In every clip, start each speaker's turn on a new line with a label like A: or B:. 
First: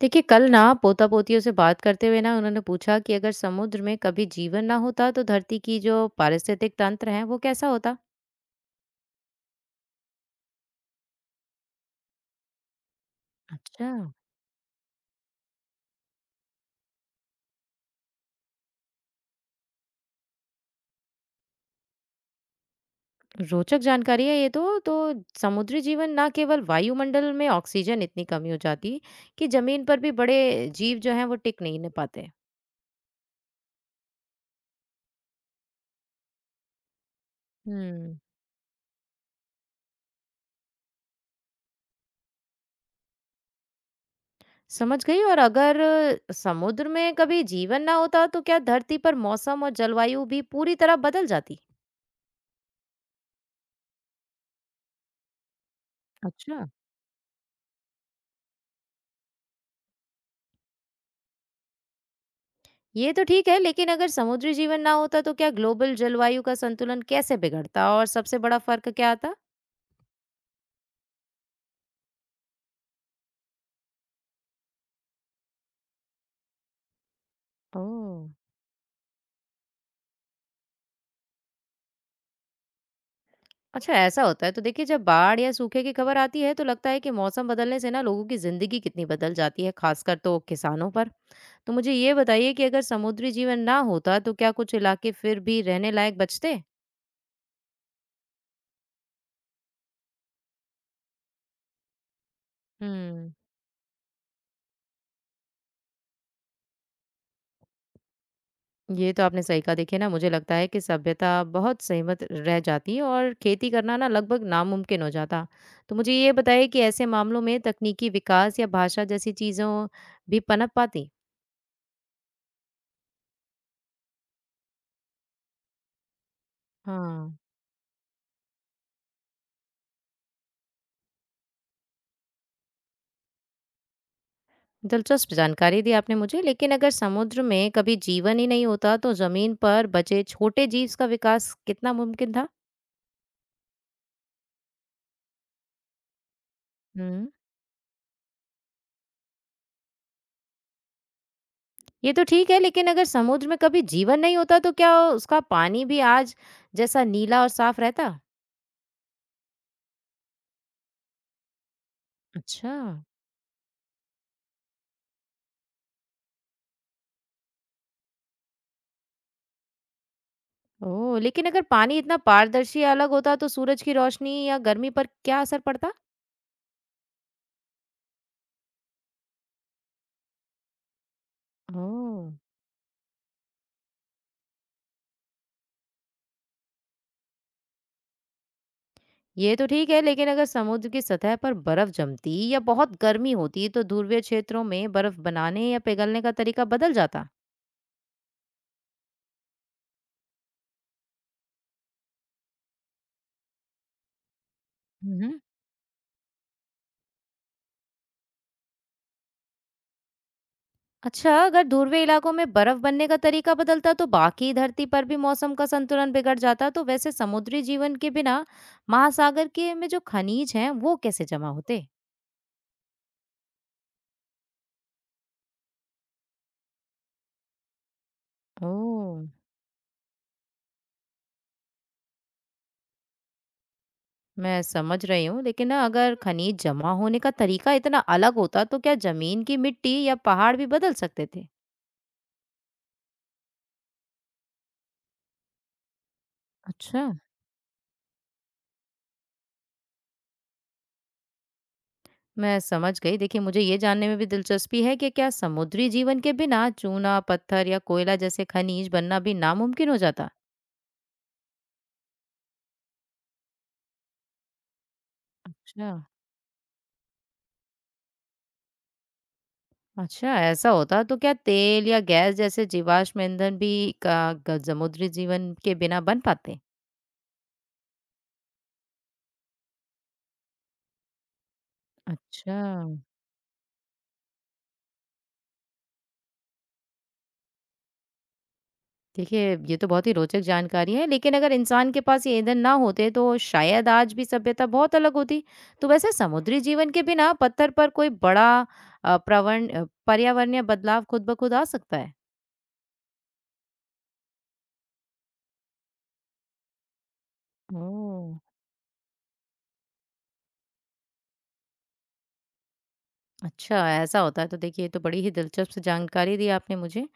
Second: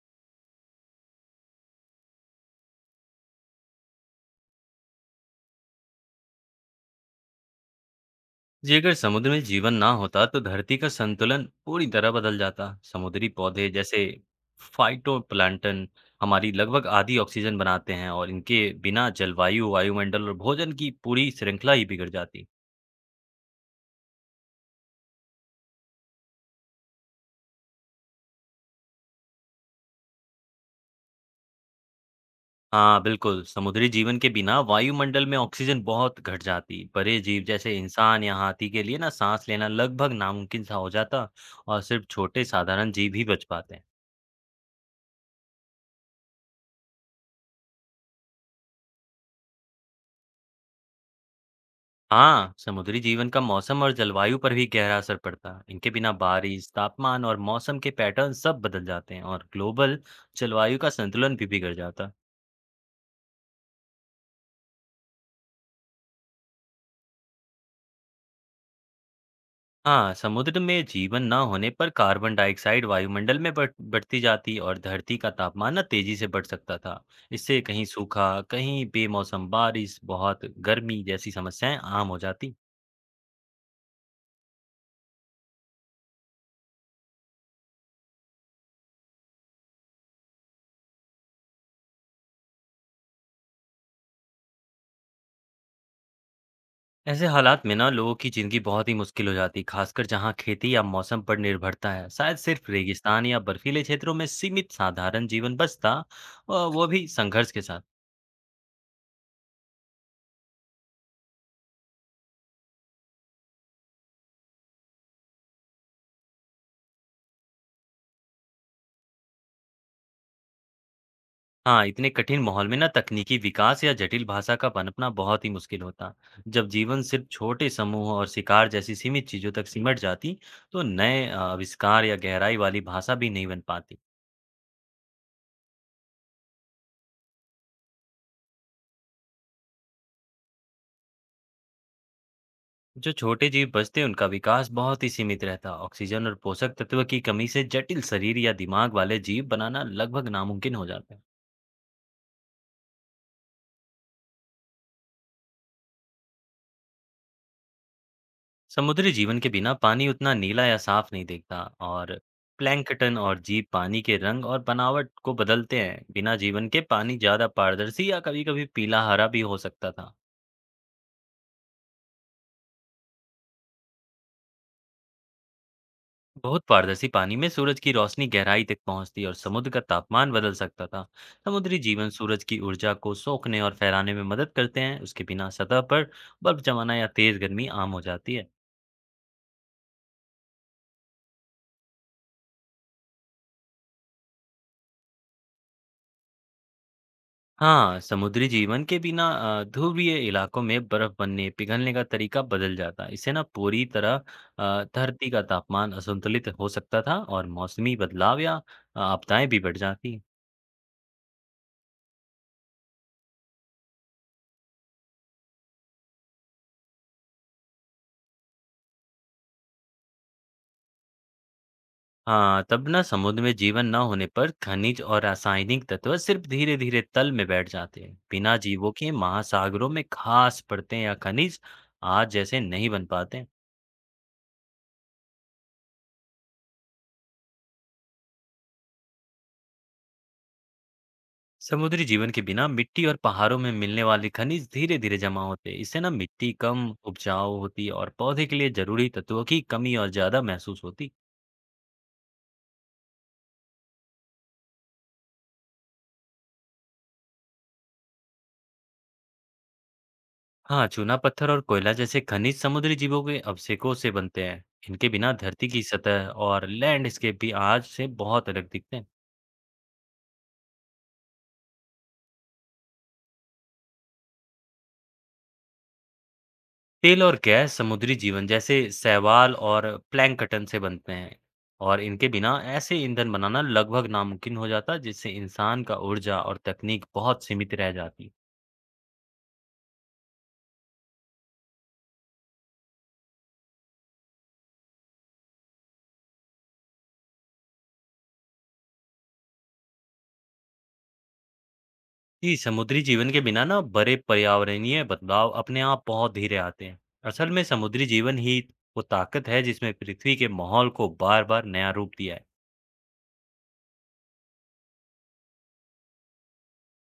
A: देखिए, कल ना पोता पोतियों से बात करते हुए ना उन्होंने पूछा कि अगर समुद्र में कभी जीवन ना होता तो धरती की जो पारिस्थितिक तंत्र है वो कैसा होता।
B: जी अगर समुद्र में जीवन ना होता तो धरती का संतुलन पूरी तरह बदल जाता। समुद्री पौधे
A: अच्छा,
B: जैसे फाइटोप्लैंटन हमारी लगभग आधी ऑक्सीजन बनाते हैं और इनके बिना जलवायु, वायुमंडल और भोजन की पूरी श्रृंखला ही बिगड़ जाती।
A: रोचक जानकारी है ये। तो समुद्री जीवन ना केवल वायुमंडल में ऑक्सीजन इतनी कमी हो जाती कि जमीन पर भी बड़े जीव जो हैं वो टिक नहीं न पाते।
B: हाँ बिल्कुल, समुद्री जीवन के बिना वायुमंडल में ऑक्सीजन बहुत घट जाती। बड़े जीव जैसे
A: हम्म।
B: इंसान या हाथी के लिए ना सांस लेना लगभग नामुमकिन सा हो जाता और सिर्फ छोटे साधारण जीव ही बच पाते हैं।
A: समझ गई। और अगर समुद्र में कभी जीवन ना होता तो क्या धरती पर मौसम और जलवायु भी पूरी तरह बदल जाती?
B: हाँ, समुद्री जीवन का मौसम और जलवायु पर भी गहरा असर पड़ता है। इनके बिना
A: अच्छा।
B: बारिश, तापमान और मौसम के पैटर्न सब बदल जाते हैं और ग्लोबल जलवायु का संतुलन भी बिगड़ जाता है।
A: ये तो ठीक है, लेकिन अगर समुद्री जीवन ना होता तो क्या ग्लोबल जलवायु का संतुलन कैसे बिगड़ता और सबसे बड़ा फर्क क्या आता?
B: हाँ, समुद्र में जीवन न होने पर कार्बन डाइऑक्साइड वायुमंडल में बढ़ती जाती और धरती का तापमान न तेजी से बढ़ सकता था। इससे कहीं
A: ओह!
B: सूखा, कहीं बेमौसम बारिश, बहुत गर्मी जैसी समस्याएं आम हो जाती।
A: अच्छा, ऐसा होता है। तो देखिए, जब बाढ़ या सूखे की खबर आती है तो लगता है कि मौसम बदलने से ना लोगों की जिंदगी कितनी बदल जाती है, खासकर तो किसानों पर। तो मुझे ये बताइए कि अगर समुद्री जीवन ना होता तो क्या कुछ इलाके फिर भी रहने लायक बचते?
B: ऐसे हालात में ना लोगों की जिंदगी बहुत ही मुश्किल हो जाती, खासकर जहाँ खेती या मौसम पर निर्भरता है। शायद सिर्फ रेगिस्तान
A: हुँ।
B: या बर्फीले क्षेत्रों में सीमित साधारण जीवन बसता, और वो भी संघर्ष के साथ।
A: ये तो आपने सही कहा। देखिए ना, मुझे लगता है कि सभ्यता बहुत सहमत रह जाती और खेती करना ना लगभग नामुमकिन हो जाता। तो मुझे ये बताइए कि ऐसे मामलों में तकनीकी विकास या भाषा जैसी चीज़ों भी पनप पाती?
B: हाँ, इतने कठिन माहौल में ना तकनीकी विकास या जटिल भाषा का पनपना बहुत ही मुश्किल होता। जब जीवन सिर्फ
A: हाँ,
B: छोटे समूह और शिकार जैसी सीमित चीजों तक सिमट जाती, तो नए आविष्कार या गहराई वाली भाषा भी नहीं बन पाती।
A: दिलचस्प जानकारी दी आपने मुझे। लेकिन अगर समुद्र में कभी जीवन ही नहीं होता तो ज़मीन पर बचे छोटे जीव का विकास कितना मुमकिन था?
B: जो छोटे जीव बचते हैं उनका विकास बहुत ही सीमित रहता है। ऑक्सीजन और पोषक तत्व की
A: हुँ।
B: कमी से जटिल शरीर या दिमाग वाले जीव बनाना लगभग नामुमकिन हो जाता है।
A: ये तो ठीक है, लेकिन अगर समुद्र में कभी जीवन नहीं होता तो क्या उसका पानी भी आज जैसा नीला और साफ रहता?
B: समुद्री जीवन के बिना पानी उतना नीला या साफ नहीं दिखता। और
A: अच्छा।
B: प्लैंकटन और जीव पानी के रंग और बनावट को बदलते हैं। बिना जीवन के पानी ज्यादा पारदर्शी या कभी कभी पीला हरा भी हो सकता था।
A: ओह! लेकिन अगर पानी इतना पारदर्शी या अलग होता तो सूरज की रोशनी या गर्मी पर क्या असर पड़ता?
B: बहुत पारदर्शी पानी में सूरज की रोशनी गहराई तक पहुंचती और समुद्र का तापमान बदल सकता था। समुद्री जीवन
A: ओह!
B: सूरज की ऊर्जा को सोखने और फैलाने में मदद करते हैं। उसके बिना सतह पर बर्फ जमाना या तेज गर्मी आम हो जाती है।
A: ये तो ठीक है, लेकिन अगर समुद्र की सतह पर बर्फ जमती या बहुत गर्मी होती तो ध्रुवीय क्षेत्रों में बर्फ बनाने या पिघलने का तरीका बदल जाता।
B: हाँ, समुद्री जीवन के बिना ध्रुवीय इलाकों में बर्फ बनने पिघलने का तरीका बदल जाता। इससे ना पूरी तरह धरती
A: मम्म।
B: का तापमान असंतुलित हो सकता था और मौसमी बदलाव या आपदाएं भी बढ़ जाती।
A: अच्छा, अगर ध्रुवीय इलाकों में बर्फ बनने का तरीका बदलता तो बाकी धरती पर भी मौसम का संतुलन बिगड़ जाता। तो वैसे समुद्री जीवन के बिना महासागर के में जो खनिज हैं वो कैसे जमा होते?
B: हाँ, तब ना समुद्र में जीवन न होने पर खनिज और रासायनिक तत्व सिर्फ धीरे धीरे तल में बैठ जाते हैं। बिना जीवों के
A: ओह।
B: महासागरों में खास परतें या खनिज आज जैसे नहीं बन पाते हैं।
A: मैं समझ रही हूँ, लेकिन ना अगर खनिज जमा होने का तरीका इतना अलग होता तो क्या जमीन की मिट्टी या पहाड़ भी बदल सकते थे?
B: समुद्री जीवन के बिना मिट्टी और पहाड़ों में मिलने वाले खनिज धीरे धीरे जमा होते हैं। इससे ना मिट्टी कम
A: अच्छा।
B: उपजाऊ होती है और पौधे के लिए जरूरी तत्वों की कमी और ज्यादा महसूस होती।
A: मैं समझ गई। देखिए, मुझे ये जानने में भी दिलचस्पी है कि क्या समुद्री जीवन के बिना चूना पत्थर या कोयला जैसे खनिज बनना भी नामुमकिन हो जाता।
B: हाँ, चूना पत्थर और कोयला जैसे खनिज समुद्री जीवों के अवशेषों से बनते हैं। इनके बिना धरती की
A: अच्छा।
B: सतह और लैंडस्केप भी आज से बहुत अलग दिखते हैं।
A: अच्छा, ऐसा होता तो क्या तेल या गैस जैसे जीवाश्म ईंधन भी का समुद्री जीवन के बिना बन पाते?
B: तेल और गैस समुद्री जीवन जैसे शैवाल और प्लैंकटन से बनते हैं, और इनके बिना
A: अच्छा।
B: ऐसे ईंधन बनाना लगभग नामुमकिन हो जाता, जिससे इंसान का ऊर्जा और तकनीक बहुत सीमित रह जाती।
A: देखिए, ये तो बहुत ही रोचक जानकारी है, लेकिन अगर इंसान के पास ये ईंधन ना होते तो शायद आज भी सभ्यता बहुत अलग होती। तो वैसे समुद्री जीवन के बिना पत्थर पर कोई बड़ा प्रवण पर्यावरणीय बदलाव खुद ब खुद आ सकता है?
B: जी, समुद्री जीवन के बिना ना बड़े पर्यावरणीय बदलाव अपने आप बहुत धीरे आते हैं। असल में समुद्री
A: ओह!
B: जीवन ही वो ताकत है जिसमें पृथ्वी के माहौल को बार बार नया रूप दिया है।
A: अच्छा, ऐसा होता है। तो देखिए, ये तो बड़ी ही दिलचस्प जानकारी दी आपने मुझे।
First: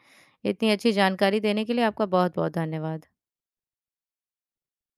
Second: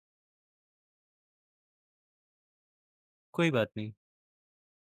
A: इतनी अच्छी जानकारी देने के लिए आपका बहुत-बहुत धन्यवाद।
B: कोई बात नहीं।